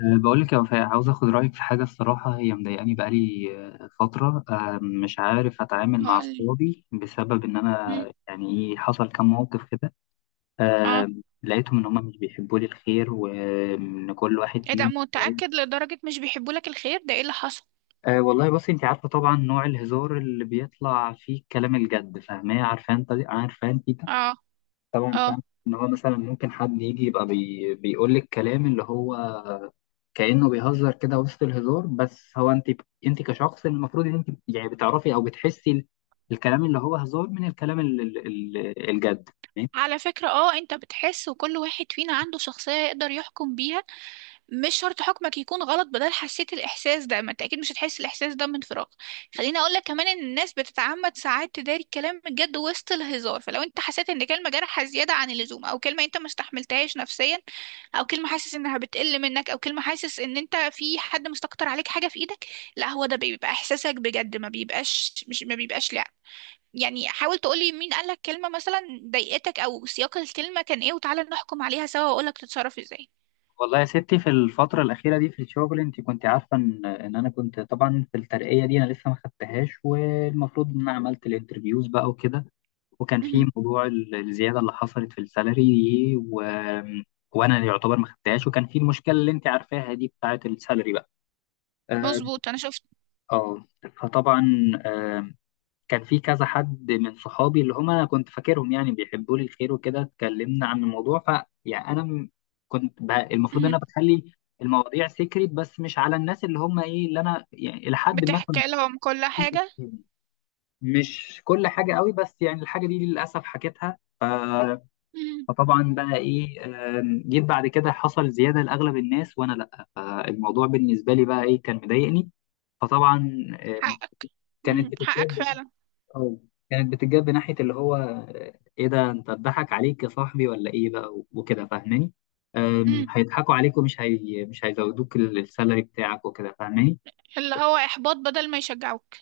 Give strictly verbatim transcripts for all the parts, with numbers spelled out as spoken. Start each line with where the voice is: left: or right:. left: أه، بقول لك يا وفاء، عاوز اخد رايك في حاجه، الصراحه هي مضايقاني بقالي أه، فتره. أه، مش عارف اتعامل مع
right: هقولي.
left: اصحابي بسبب ان
right: مم.
left: انا يعني إيه، حصل كام موقف كده.
right: اه.
left: أه، لقيتهم ان هم مش بيحبوا لي الخير، وان كل واحد
right: ايه ده،
left: فيهم يعني،
right: متأكد لدرجة مش بيحبوا لك الخير؟ ده ايه اللي حصل؟
left: أه والله بصي، انت عارفه طبعا نوع الهزار اللي بيطلع فيه كلام الجد، فاهماه، عارفه انت عارفه انت.
right: اه.
left: طبعا
right: اه.
left: فاهم ان هو مثلا ممكن حد يجي يبقى بي... بيقول لك كلام اللي هو كأنه بيهزر كده وسط الهزار، بس هو انت انت كشخص المفروض ان انت يعني بتعرفي او بتحسي ال- الكلام اللي هو هزار من الكلام ال- ال- ال- الجد، تمام؟
right: على فكرة، اه انت بتحس، وكل واحد فينا عنده شخصية يقدر يحكم بيها. مش شرط حكمك يكون غلط، بدل حسيت الاحساس ده، ما انت اكيد مش هتحس الاحساس ده من فراغ. خليني اقول لك كمان ان الناس بتتعمد ساعات تداري الكلام الجد وسط الهزار، فلو انت حسيت ان كلمه جارحه زياده عن اللزوم، او كلمه انت ما استحملتهاش نفسيا، او كلمه حاسس انها بتقل منك، او كلمه حاسس ان انت في حد مستكتر عليك حاجه في ايدك، لا هو ده بيبقى احساسك بجد، ما بيبقاش مش، ما بيبقاش، لا. يعني حاول تقولي مين قالك كلمه مثلا ضايقتك، او سياق الكلمه كان ايه، وتعالى نحكم عليها سوا واقولك تتصرف ازاي.
left: والله يا ستي، في الفترة الأخيرة دي في الشغل، انت كنت عارفة ان ان انا كنت طبعا في الترقية دي، انا لسه ما خدتهاش، والمفروض ان انا عملت الانترفيوز بقى وكده. وكان في
right: مهم.
left: موضوع ال- الزيادة اللي حصلت في السالري دي و... وانا يعتبر ما خدتهاش، وكان في المشكلة اللي انت عارفاها دي بتاعة السالري بقى. اه،
right: مظبوط، انا شفت.
left: آه. فطبعا آه، كان في كذا حد من صحابي اللي هم انا كنت فاكرهم يعني بيحبوا لي الخير وكده، اتكلمنا عن الموضوع، ف يعني انا م- كنت ب... المفروض ان
right: مم.
left: انا بخلي المواضيع سيكريت، بس مش على الناس اللي هم ايه، اللي انا يعني الى حد ما
right: بتحكي
left: كنت
right: لهم كل
left: واثق
right: حاجة.
left: فيهم. مش كل حاجه قوي، بس يعني الحاجه دي للاسف حكيتها، ف...
right: مم.
left: فطبعا بقى ايه، آم، جيت بعد كده، حصل زياده لاغلب الناس وانا لا، فالموضوع بالنسبه لي بقى ايه، كان مضايقني. فطبعا آم،
right: حقك.
left: كانت
right: مم. حقك
left: بتتجاب
right: فعلا.
left: اه كانت بتتجاب ناحية اللي هو، آه، ايه ده؟ انت اتضحك عليك يا صاحبي ولا ايه بقى؟ و- وكده، فاهماني؟ أم،
right: مم.
left: هيضحكوا عليك، ومش هي... مش هيزودوك ال- السالري بتاعك وكده، فاهماني؟
right: اللي هو إحباط بدل ما يشجعوك.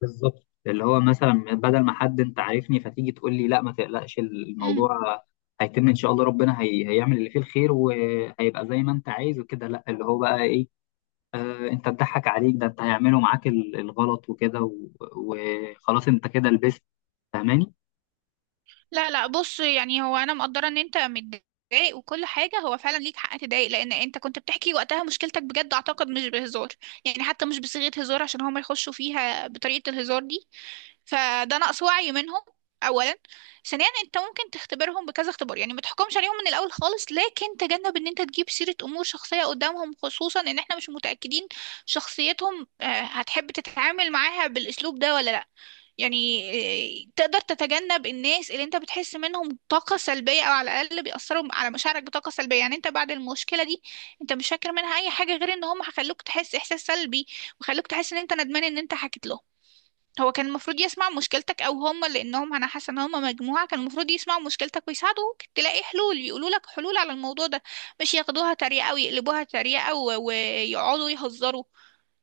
left: بالظبط، اللي هو مثلا بدل ما حد انت عارفني فتيجي تقول لي لا ما تقلقش،
right: مم.
left: الموضوع هيتم ان شاء الله، ربنا هي... هيعمل اللي فيه الخير، وهيبقى زي ما انت عايز وكده. لا، اللي هو بقى ايه، آه انت اتضحك عليك، ده انت هيعملوا معاك ال- الغلط وكده و- وخلاص، انت كده لبست، فاهماني؟
right: لا لا، بص، يعني هو أنا مقدرة إن أنت متضايق وكل حاجة، هو فعلا ليك حق تضايق لأن أنت كنت بتحكي وقتها مشكلتك بجد، أعتقد مش بهزار. يعني حتى مش بصيغة هزار عشان هما يخشوا فيها بطريقة الهزار دي، فده نقص وعي منهم. اولا، ثانيا، انت ممكن تختبرهم بكذا اختبار. يعني ما تحكمش عليهم من الاول خالص، لكن تجنب ان انت تجيب سيرة امور شخصية قدامهم، خصوصا ان احنا مش متأكدين شخصيتهم. آه، هتحب تتعامل معاها بالاسلوب ده ولا لا؟ يعني آه، تقدر تتجنب الناس اللي انت بتحس منهم طاقة سلبية، او على الاقل بيأثروا على مشاعرك بطاقة سلبية. يعني انت بعد المشكلة دي، انت مش فاكر منها اي حاجة غير ان هم هيخلوك تحس احساس سلبي، وخلوك تحس ان انت ندمان ان انت حكيت لهم. هو كان المفروض يسمع مشكلتك، او هم، لانهم انا حاسه ان هم مجموعه، كان المفروض يسمعوا مشكلتك ويساعدوك تلاقي حلول، يقولوا لك حلول على الموضوع ده، مش ياخدوها تريقه ويقلبوها تريقه و- ويقعدوا يهزروا.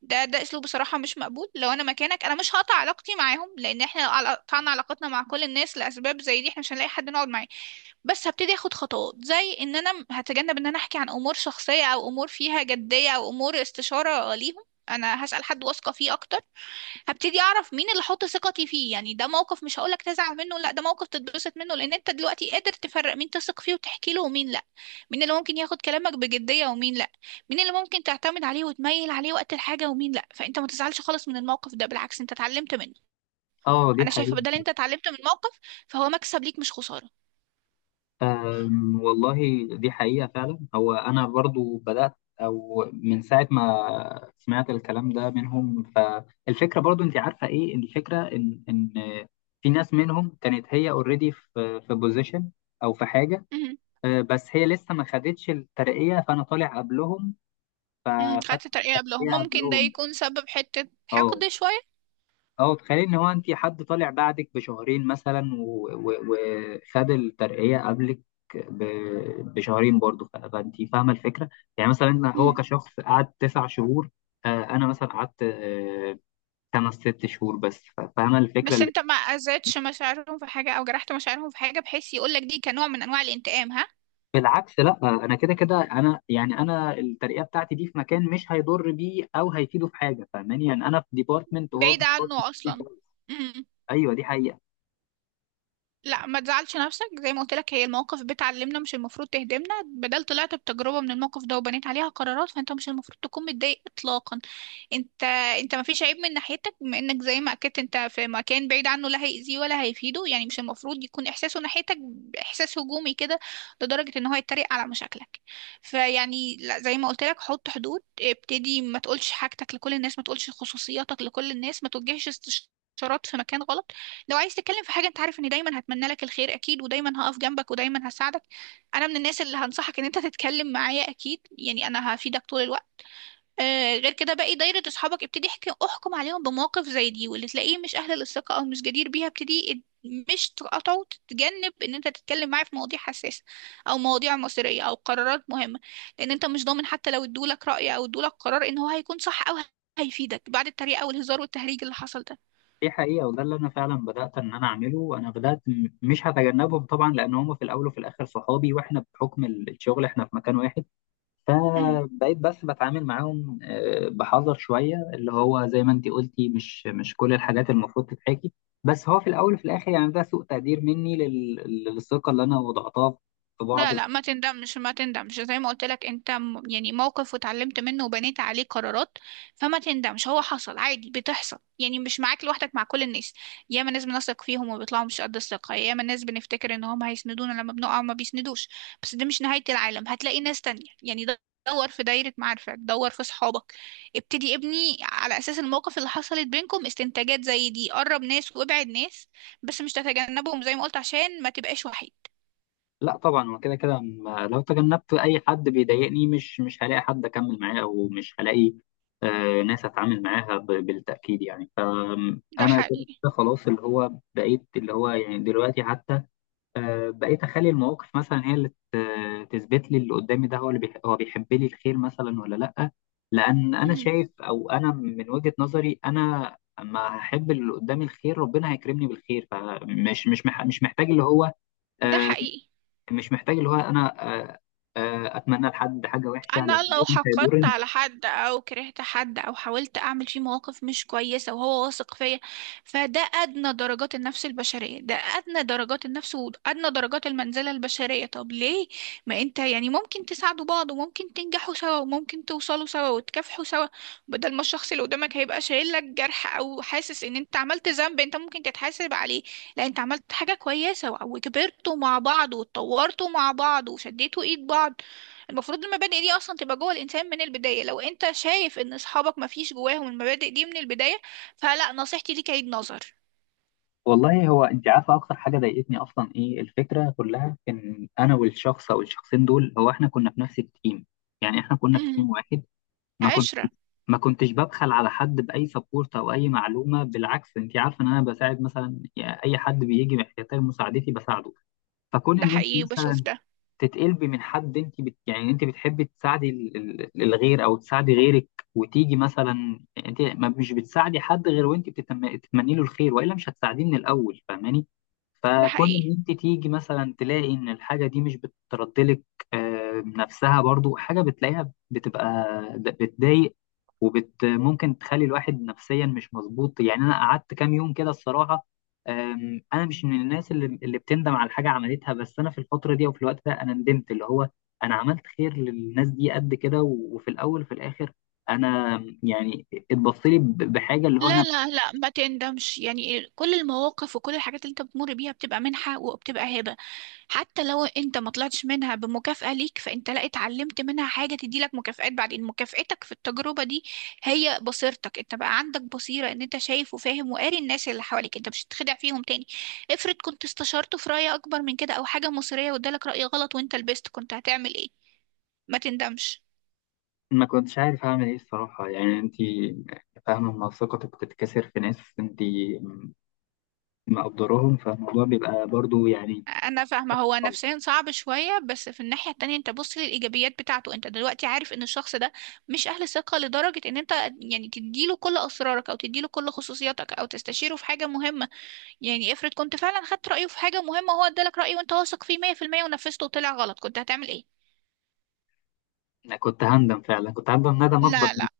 right: ده ده اسلوب بصراحه مش مقبول. لو انا مكانك انا مش هقطع علاقتي معاهم، لان احنا لو عل- قطعنا علاقتنا مع كل الناس لاسباب زي دي، احنا مش هنلاقي حد نقعد معاه. بس هبتدي اخد خطوات زي ان انا م- هتجنب ان انا احكي عن امور شخصيه او امور فيها جديه او امور استشاره ليهم. انا هسال حد واثقه فيه اكتر. هبتدي اعرف مين اللي احط ثقتي فيه. يعني ده موقف مش هقولك تزعل منه، لا، ده موقف تتبسط منه، لان انت دلوقتي قادر تفرق مين تثق فيه وتحكي له ومين لا. مين اللي ممكن ياخد كلامك بجدية ومين لا. مين اللي ممكن تعتمد عليه وتميل عليه وقت الحاجة ومين لا. فانت ما تزعلش خالص من الموقف ده، بالعكس انت اتعلمت منه.
left: اه، دي
right: انا شايفة
left: حقيقة.
right: بدل انت اتعلمت من موقف، فهو مكسب ليك مش خسارة.
left: أم، والله، دي حقيقة فعلا. هو أنا برضو بدأت، أو من ساعة ما سمعت الكلام ده منهم، فالفكرة برضو، أنت عارفة إيه الفكرة، إن إن في ناس منهم كانت هي أوريدي في في بوزيشن أو في حاجة.
right: امم
left: أه، بس هي لسه ما خدتش الترقية، فأنا طالع قبلهم،
right: امم
left: فخدت
right: خدت ترقية قبلهم،
left: الترقية
right: ممكن ده
left: قبلهم.
right: يكون سبب حتة
left: أه.
right: حقد شوية.
left: اه، تخيل ان هو انت حد طالع بعدك بشهرين مثلا، و- و- وخد الترقية قبلك ب- بشهرين برضه، ف- فانت فاهمة الفكرة. يعني مثلا هو
right: مم.
left: كشخص قعد تسع شهور، آه، انا مثلا قعدت آه، خمس ست شهور بس، ف- فاهمة الفكرة
right: بس
left: اللي.
right: انت ما اذيتش مشاعرهم في حاجة او جرحت مشاعرهم في حاجة بحيث يقولك دي كنوع من انواع الانتقام، ها؟
left: بالعكس لا، انا كده كده، انا يعني انا الترقية بتاعتي دي في مكان مش هيضر بيه او هيفيده في حاجة، فاهماني؟ يعني انا في ديبارتمنت، وهو
right: بعيدة
left: في
right: عنه أصلا.
left: ديبارتمنت.
right: مم.
left: ايوه، دي حقيقة.
right: لا ما تزعلش نفسك، زي ما قلت لك هي المواقف بتعلمنا مش المفروض تهدمنا. بدل طلعت بتجربة من الموقف ده وبنيت عليها قرارات، فانت مش المفروض تكون متضايق اطلاقا. انت انت ما فيش عيب من ناحيتك، بما انك زي ما اكدت انت في مكان بعيد عنه لا هيأذيه ولا هيفيده، يعني مش المفروض يكون احساسه ناحيتك احساس هجومي كده لدرجة ان هو يتريق على مشاكلك. فيعني لا، زي ما قلت لك حط حدود، ابتدي ما تقولش حاجتك لكل الناس، ما تقولش خصوصياتك لكل الناس، ما توجهش استشارات في مكان غلط. لو عايز تتكلم في حاجة، انت عارف اني دايما هتمنى لك الخير اكيد، ودايما هقف جنبك ودايما هساعدك. انا من الناس اللي هنصحك ان انت تتكلم معايا اكيد، يعني انا هفيدك طول الوقت. آه، غير كده باقي دايرة اصحابك ابتدي احكي احكم عليهم بمواقف زي دي، واللي تلاقيه مش اهل للثقة او مش جدير بيها، ابتدي اد- مش تقاطعه، تتجنب ان انت تتكلم معاه في مواضيع حساسة او مواضيع مصيرية او قرارات مهمة، لان انت مش ضامن حتى لو ادولك رأي او ادولك قرار ان هو هيكون صح او هيفيدك بعد التريقة والهزار والتهريج اللي حصل ده.
left: دي حقيقة، وده اللي أنا فعلا بدأت إن أنا أعمله. أنا بدأت م- مش هتجنبهم طبعا، لأن هم في الأول وفي الآخر صحابي، وإحنا بحكم ال- الشغل إحنا في مكان واحد. فبقيت بس بتعامل معاهم آه، بحذر شوية، اللي هو زي ما أنت قلتي، مش مش كل الحاجات المفروض تتحكي. بس هو في الأول وفي الآخر يعني ده سوء تقدير مني لل- للثقة اللي أنا وضعتها في بعض.
right: لا لا ما تندمش، ما تندمش، زي ما قلت لك انت م- يعني موقف واتعلمت منه وبنيت عليه قرارات، فما تندمش. هو حصل عادي، بتحصل، يعني مش معاك لوحدك، مع كل الناس. ياما ناس بنثق فيهم وبيطلعوا مش قد الثقة، ياما ناس بنفتكر ان هم هيسندونا لما بنقع وما بيسندوش. بس ده مش نهاية العالم، هتلاقي ناس تانية. يعني د- دور في دايرة معارفك، دور في صحابك، ابتدي ابني على اساس المواقف اللي حصلت بينكم استنتاجات زي دي، قرب ناس وابعد ناس، بس مش تتجنبهم زي ما قلت عشان ما تبقاش وحيد.
left: لا طبعا، هو كده كده، م- لو تجنبت اي حد بيضايقني مش مش هلاقي حد اكمل معاه، او مش هلاقي آه، ناس اتعامل معاها ب- بالتاكيد. يعني
right: ده
left: فانا كده
right: حقيقي.
left: كده خلاص، اللي هو بقيت اللي هو يعني دلوقتي حتى آه، بقيت اخلي المواقف مثلا هي اللي ت- تثبت لي اللي قدامي، ده هو اللي بيح- هو بيحب لي الخير مثلا، ولا لا؟ لان انا شايف، او انا من وجهة نظري، انا اما هحب اللي قدامي الخير ربنا هيكرمني بالخير، فمش مش مح- مش محتاج اللي هو،
right: ده
left: آه،
right: حقيقي.
left: مش محتاج اللي هو انا آه، آه، اتمنى لحد حاجه وحشه،
right: انا
left: لان هو
right: لو
left: مش
right: حقدت
left: هيضرني.
right: على حد او كرهت حد او حاولت اعمل فيه مواقف مش كويسه وهو واثق فيا، فده ادنى درجات النفس البشريه، ده ادنى درجات النفس وادنى درجات المنزله البشريه. طب ليه؟ ما انت يعني ممكن تساعدوا بعض وممكن تنجحوا سوا وممكن توصلوا سوا وتكافحوا سوا، بدل ما الشخص اللي قدامك هيبقى شايل لك جرح او حاسس ان انت عملت ذنب انت ممكن تتحاسب عليه. لا، انت عملت حاجه كويسه وكبرتوا مع بعض واتطورتوا مع بعض وشديتوا ايد بعض. المفروض المبادئ دي اصلا تبقى جوه الانسان من البدايه. لو انت شايف ان اصحابك ما فيش جواهم المبادئ دي من البدايه، فلا، نصيحتي ليك عيد نظر.
left: والله، هو انت عارفه اكتر حاجه ضايقتني اصلا ايه؟ الفكره كلها ان انا والشخص او الشخصين دول، هو احنا كنا في نفس التيم، يعني احنا كنا في
right: امم.
left: تيم واحد. ما كنت
right: عشره.
left: ما كنتش ببخل على حد باي سبورت او اي معلومه، بالعكس انت عارفه ان انا بساعد مثلا، يعني اي حد بيجي محتاج مساعدتي بساعده. فكون
right: ده
left: ان انت
right: حقيقي وبشوف
left: مثلا
right: ده.
left: تتقلبي من حد، انت بت... يعني انت بتحبي تساعدي ال- ال- الغير او تساعدي غيرك، وتيجي مثلا انت ما مش بتساعدي حد غير وانت بتتم... بتتمني له الخير، والا مش هتساعديه من الاول، فاهماني؟
right: ده
left: فكون
right: حقيقي.
left: ان انت تيجي مثلا تلاقي ان الحاجه دي مش بتردلك آه، نفسها برضو، حاجه بتلاقيها بتبقى ب- بتضايق، وبت ممكن تخلي الواحد نفسيا مش مظبوط. يعني انا قعدت كام يوم كده الصراحه. أم، انا مش من الناس اللي اللي بتندم على حاجه عملتها، بس انا في الفتره دي او في الوقت ده انا ندمت، اللي هو انا عملت خير للناس دي قد كده، و- وفي الاول وفي الاخر انا يعني اتبص لي ب- بحاجه، اللي هو
right: لا
left: انا
right: لا لا ما تندمش، يعني كل المواقف وكل الحاجات اللي انت بتمر بيها بتبقى منحة وبتبقى هبة. حتى لو انت ما طلعتش منها بمكافأة ليك، فانت لا اتعلمت منها حاجة تديلك مكافآت بعدين. مكافأتك في التجربة دي هي بصيرتك، انت بقى عندك بصيرة ان انت شايف وفاهم وقاري الناس اللي حواليك، انت مش هتتخدع فيهم تاني. افرض كنت استشرته في رأي اكبر من كده او حاجة مصيرية وادالك رأي غلط وانت لبست كنت هتعمل ايه؟ ما تندمش.
left: ما كنتش عارف اعمل ايه الصراحه. يعني انت فاهمه لما ثقتك بتتكسر في ناس انت مقدراهم، فالموضوع بيبقى برضو يعني،
right: انا فاهمه، هو نفسيا صعب شويه، بس في الناحيه التانية انت بص للايجابيات بتاعته. انت دلوقتي عارف ان الشخص ده مش اهل ثقه لدرجه ان انت يعني تديله كل اسرارك او تديله كل خصوصياتك او تستشيره في حاجه مهمه. يعني افرض كنت فعلا خدت رايه في حاجه مهمه وهو ادالك رايه وانت واثق فيه مية في المية ونفذته وطلع غلط، كنت هتعمل ايه؟
left: أنا كنت هندم فعلا، كنت هندم ندم اكبر
right: لا
left: من-
right: لا،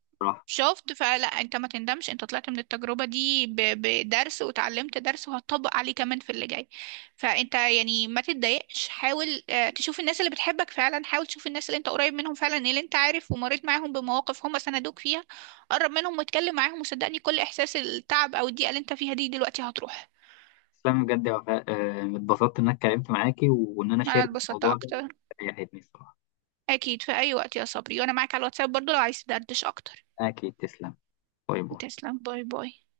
right: شفت؟ فلا انت ما تندمش، انت طلعت من التجربة دي ب- بدرس وتعلمت درس وهتطبق عليه كمان في اللي جاي. فانت يعني ما تتضايقش، حاول آه، تشوف الناس اللي بتحبك فعلا، حاول تشوف الناس اللي انت قريب منهم فعلا اللي انت عارف ومريت معاهم بمواقف هم سندوك فيها. قرب منهم واتكلم معاهم، وصدقني كل احساس التعب او الضيقة اللي انت فيها دي دلوقتي هتروح.
left: تسلمي بجد يا وفاء، آه، اتبسطت ان انا اتكلمت معاكي وان انا
right: انا
left: شاركت
right: اتبسطت
left: الموضوع ده،
right: اكتر.
left: ريحتني الصراحه.
right: اكيد في اي وقت يا صبري، وانا معاك على الواتساب برضو لو عايز تدردش اكتر.
left: اكيد، تسلم، باي باي.
right: تسلم، باي باي.